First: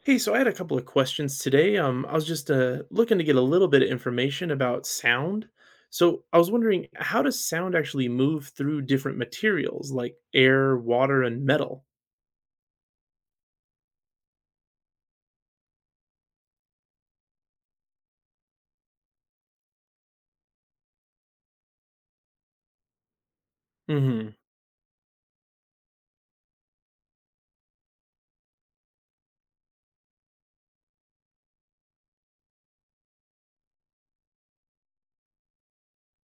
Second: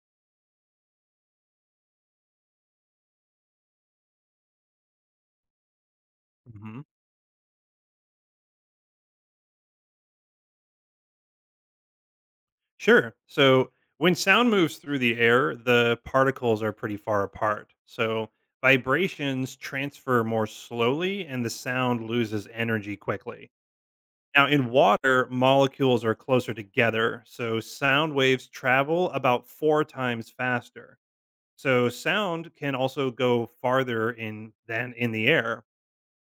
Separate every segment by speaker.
Speaker 1: Hey, so I had a couple of questions today. I was just looking to get a little bit of information about sound. So I was
Speaker 2: Hmm.
Speaker 1: wondering, how does sound actually move through different materials like air, water, and metal?
Speaker 2: Sure. So when sound moves through the air, the particles are pretty far apart. So vibrations transfer more slowly and the sound loses energy quickly.
Speaker 1: Hmm.
Speaker 2: Now, in water, molecules are closer together. So sound waves travel about four times faster. So sound can also go farther in than in the air.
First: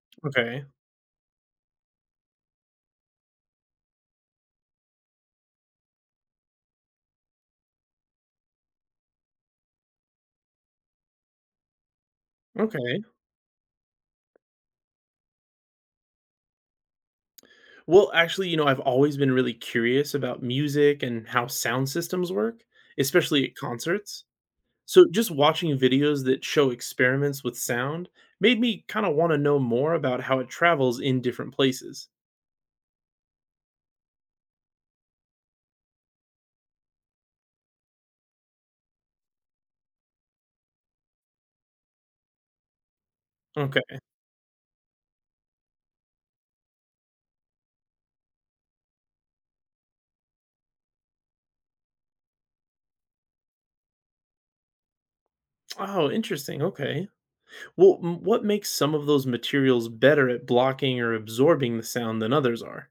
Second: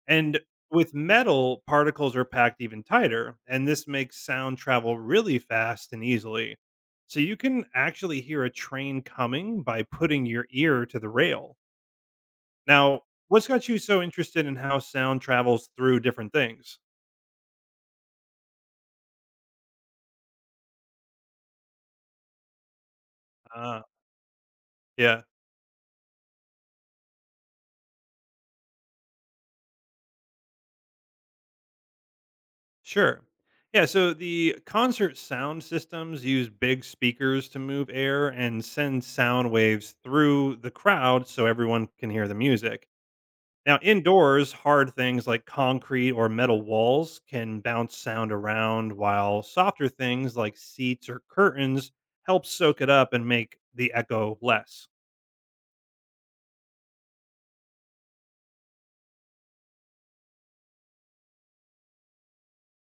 Speaker 2: And
Speaker 1: Okay.
Speaker 2: with metal, particles are packed even tighter, and this makes sound travel really fast and easily. So you can actually hear a train coming by putting your ear to the rail. Now,
Speaker 1: Okay.
Speaker 2: what's got you so interested in how sound travels through different things?
Speaker 1: Well, actually, I've always been really curious about music and how sound systems work, especially at
Speaker 2: Ah,
Speaker 1: concerts. So
Speaker 2: yeah,
Speaker 1: just watching videos that show experiments with sound made me kind of want to know more about how it travels in different places.
Speaker 2: sure. Yeah, so the concert sound systems use big speakers to move air and send sound waves through the crowd so everyone can hear the music. Now, indoors, hard things like concrete or metal walls can bounce sound around, while softer things like seats or curtains help soak it up and make the echo less.
Speaker 1: Oh, interesting. Okay. Well, what makes some of those materials better at blocking or absorbing the sound than others are?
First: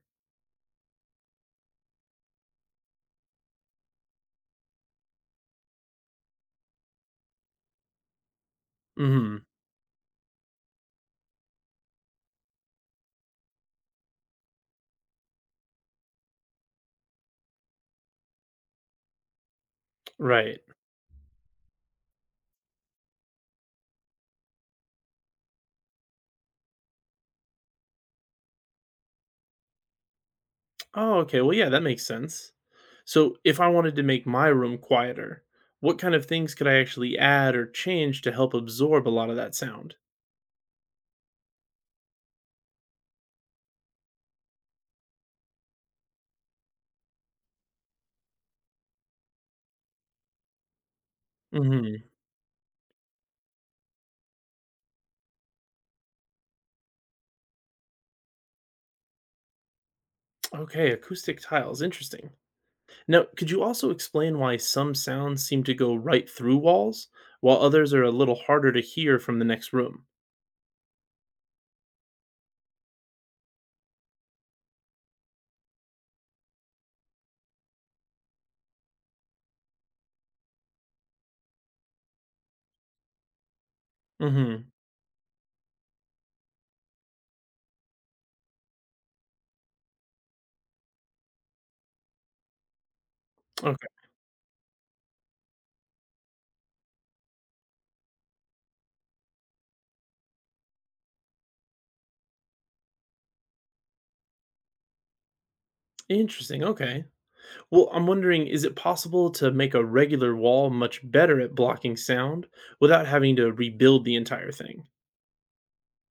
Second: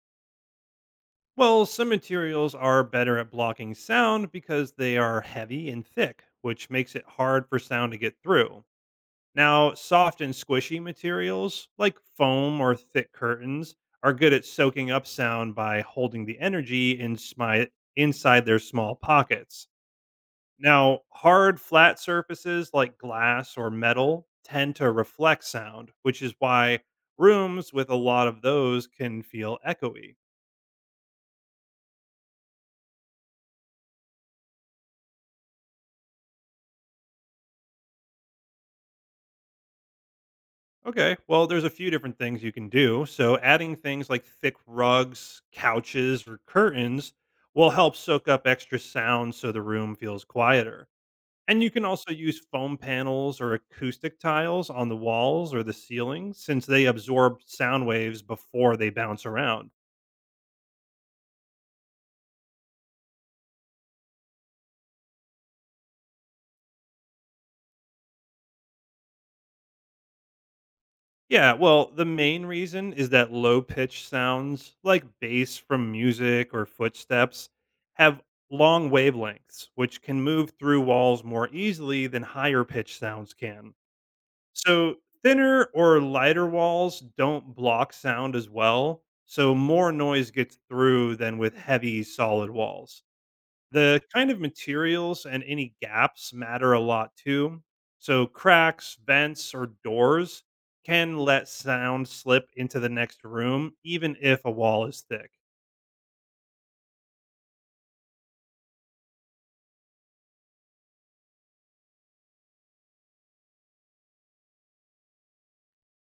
Speaker 2: Well, some materials are better at blocking sound because they are heavy and thick, which makes it hard for sound to get through.
Speaker 1: Hmm.
Speaker 2: Now, soft and squishy materials like foam or thick curtains are good at soaking up sound by holding the energy in inside their small pockets.
Speaker 1: Right.
Speaker 2: Now, hard, flat surfaces like glass or metal tend to reflect sound, which is why rooms with a lot of those can feel echoey.
Speaker 1: Oh, okay. Well, yeah, that makes sense. So, if I wanted to make my room quieter, what kind of things could I actually add or change to help absorb a lot of that sound?
Speaker 2: Okay, well, there's a few different things you can do. So, adding things like thick rugs, couches, or curtains will help soak up extra sound so the room feels quieter. And you can
Speaker 1: Hmm.
Speaker 2: also use foam panels or acoustic tiles on the walls or the ceiling since they absorb sound waves before they bounce around.
Speaker 1: Okay. Acoustic tiles. Interesting. Now, could you also explain why some sounds seem to go right through walls, while others are a little harder to hear from the next room?
Speaker 2: Yeah, well, the main reason is that low pitch sounds like bass from music or footsteps have long wavelengths, which can move through walls more easily than higher pitch sounds can.
Speaker 1: Hmm.
Speaker 2: So, thinner or lighter walls don't block sound as well, so more noise gets through than with heavy solid walls. The
Speaker 1: Okay.
Speaker 2: kind of materials and any gaps matter a lot too. So, cracks, vents, or doors can let sound slip into the next room, even if a wall is thick.
Speaker 1: Interesting. Okay. Well, I'm wondering, is it possible to make a regular wall much better at blocking sound without having to rebuild the entire thing?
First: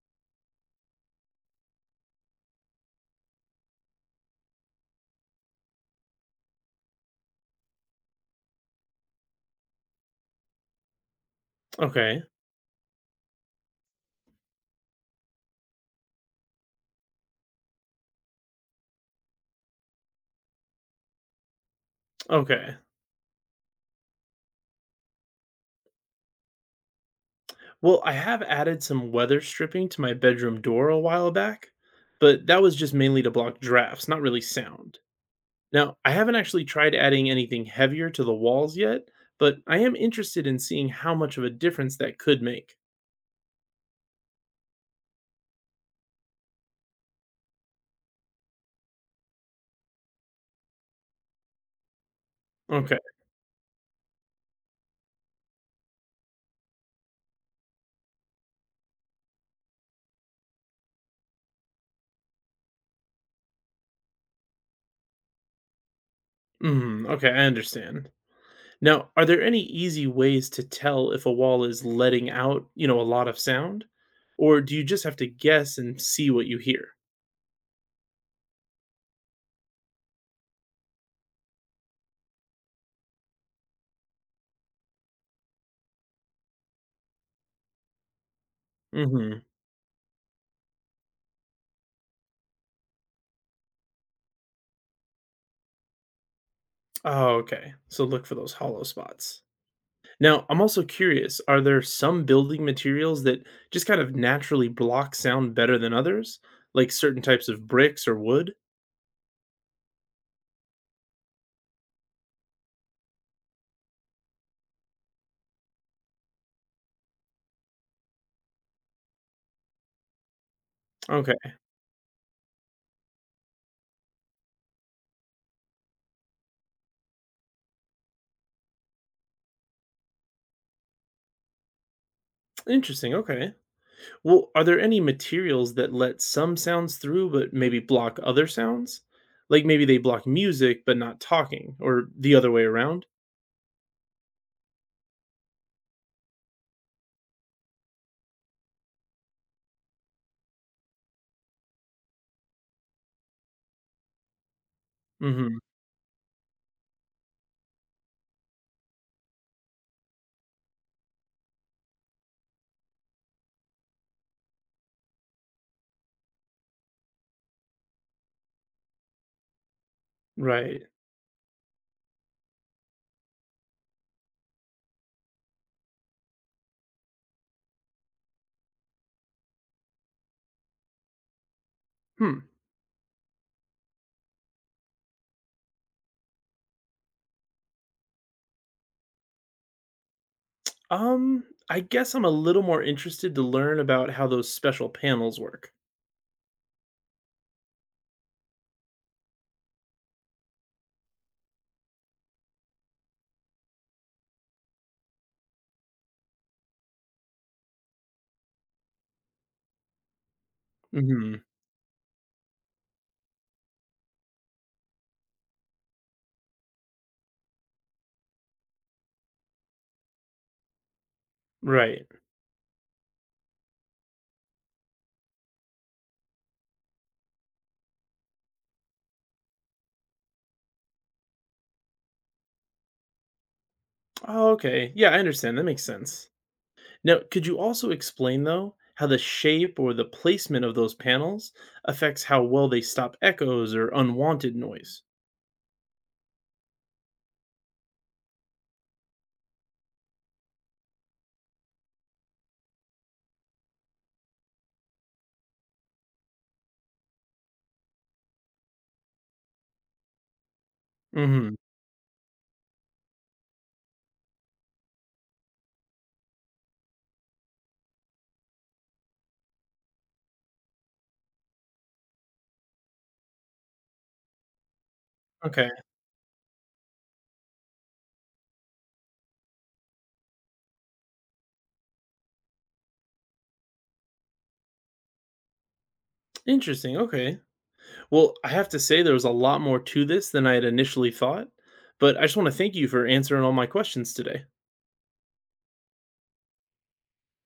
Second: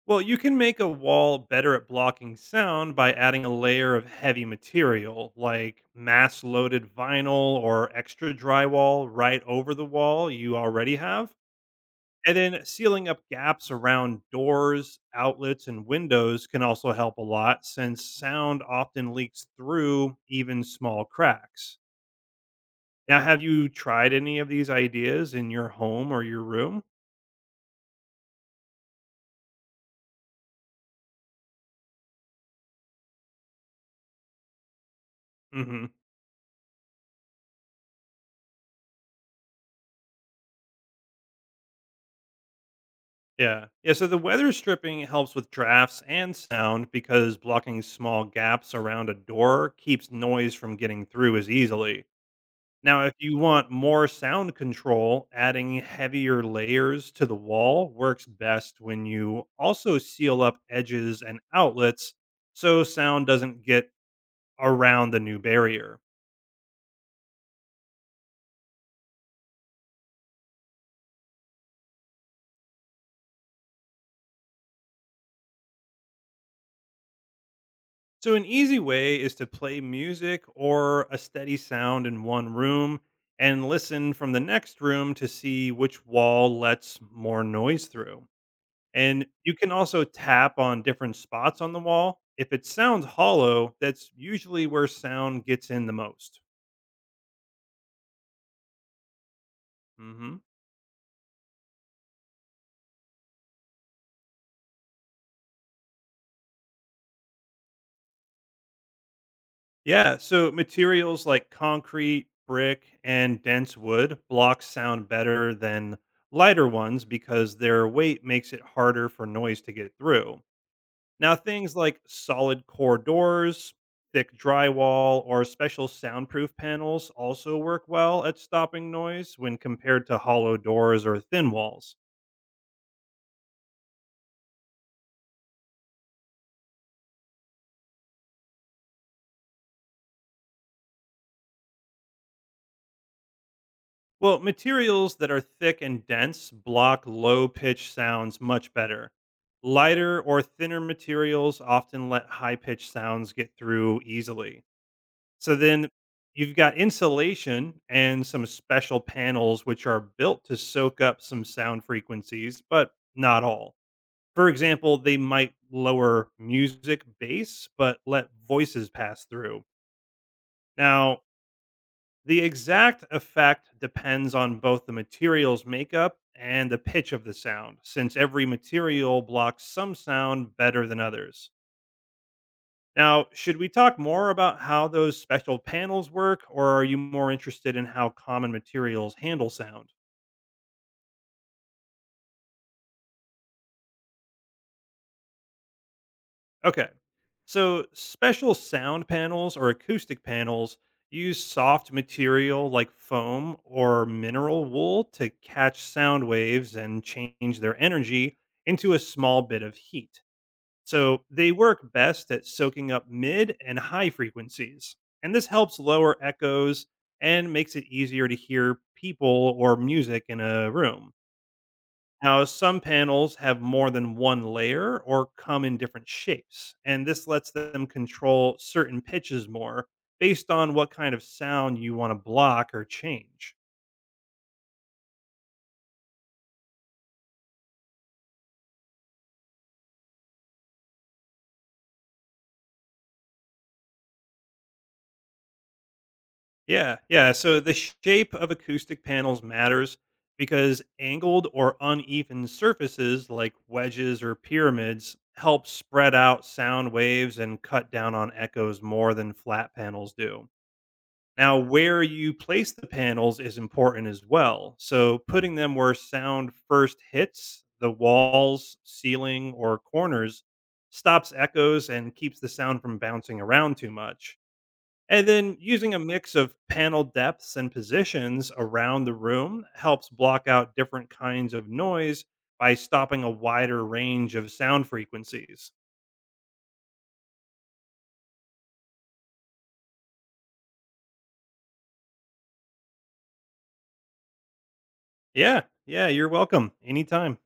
Speaker 2: Well, you can make a wall better at blocking sound by adding a layer of heavy material like mass loaded vinyl or extra drywall right over the wall you already have.
Speaker 1: Okay.
Speaker 2: And then sealing up gaps around doors, outlets, and windows can also help a lot since sound often leaks through even small cracks.
Speaker 1: Okay.
Speaker 2: Now, have you tried any of these ideas in your home or your room?
Speaker 1: Well, I have added some weather stripping to my bedroom door a while back, but that was just mainly to block drafts, not really sound.
Speaker 2: Hmm.
Speaker 1: Now, I haven't actually tried adding anything heavier to the walls yet, but I am interested in seeing how much of a difference that could make.
Speaker 2: Yeah. Yeah. So the weather stripping helps with drafts and sound because blocking small gaps around a door keeps noise from getting through as easily.
Speaker 1: Okay.
Speaker 2: Now, if you want more sound control, adding heavier layers to the wall works best when you also seal up edges and outlets so sound doesn't get around the new barrier.
Speaker 1: Mm, okay, I understand. Now, are there any easy ways to tell if a wall is letting out, a lot of sound? Or do you just have to guess and see what you hear?
Speaker 2: So, an easy way is to play music or a steady sound in one room and listen from the next room to see which wall lets more noise through. And
Speaker 1: Hmm.
Speaker 2: you can also tap on different spots on the wall. If it sounds hollow, that's usually where sound gets in the most.
Speaker 1: Oh, okay. So look for those hollow spots.
Speaker 2: Hmm.
Speaker 1: Now, I'm also curious, are there some building materials that just kind of naturally block sound better than others? Like certain types of bricks or wood?
Speaker 2: Yeah. So materials like concrete, brick, and dense wood block sound better than lighter ones because their weight makes it harder for noise to get through. Now,
Speaker 1: Okay.
Speaker 2: things like solid core doors, thick drywall, or special soundproof panels also work well at stopping noise when compared to hollow doors or thin walls.
Speaker 1: Interesting. Okay. Well, are there any materials that let some sounds through but maybe block other sounds? Like maybe they block music but not talking, or the other way around?
Speaker 2: Well, materials that are thick and dense block low pitched sounds much better. Lighter or thinner materials often let high pitched sounds get through easily. So
Speaker 1: Mhm.
Speaker 2: then you've got insulation and some special panels which are built to soak up some sound frequencies, but not all. For example, they might lower music bass but let voices pass through.
Speaker 1: Right.
Speaker 2: Now, the exact effect depends on both the material's makeup and the pitch of the sound, since every material blocks some sound better than others.
Speaker 1: Hmm.
Speaker 2: Now, should we talk more about how those special panels work, or are you more interested in how common materials handle sound?
Speaker 1: Um, I guess I'm a little more interested to learn about how those special panels work.
Speaker 2: Okay. So, special sound panels or acoustic panels use soft material like foam or mineral wool to catch sound waves and change their energy into a small bit of heat. So
Speaker 1: Mhm.
Speaker 2: they work best at soaking up mid and high frequencies. And this helps lower echoes and makes it easier to hear people or music in a room.
Speaker 1: Right.
Speaker 2: Now, some panels have more than one layer or come in different shapes. And this lets them control certain pitches more based on what kind of sound you want to block or change.
Speaker 1: Oh, okay. Yeah, I understand. That makes sense. Now, could you also explain though how the shape or the placement of those panels affects how well they stop echoes or unwanted noise?
Speaker 2: Yeah, yeah. So the shape of acoustic panels matters because angled or uneven surfaces like wedges or pyramids help spread out sound waves and cut down on echoes more than flat panels do.
Speaker 1: Mhm.
Speaker 2: Now, where you place the panels is important as well. So putting them where sound first hits the walls, ceiling, or corners stops echoes and keeps the sound from bouncing around too much. And then
Speaker 1: Okay.
Speaker 2: using a mix of panel depths and positions around the room helps block out different kinds of noise by stopping a wider range of sound frequencies.
Speaker 1: Interesting, okay. Well, I have to say there was a lot more to this than I had initially thought, but I just want to thank you for answering all my questions today.
Speaker 2: Yeah, yeah, you're welcome. Anytime.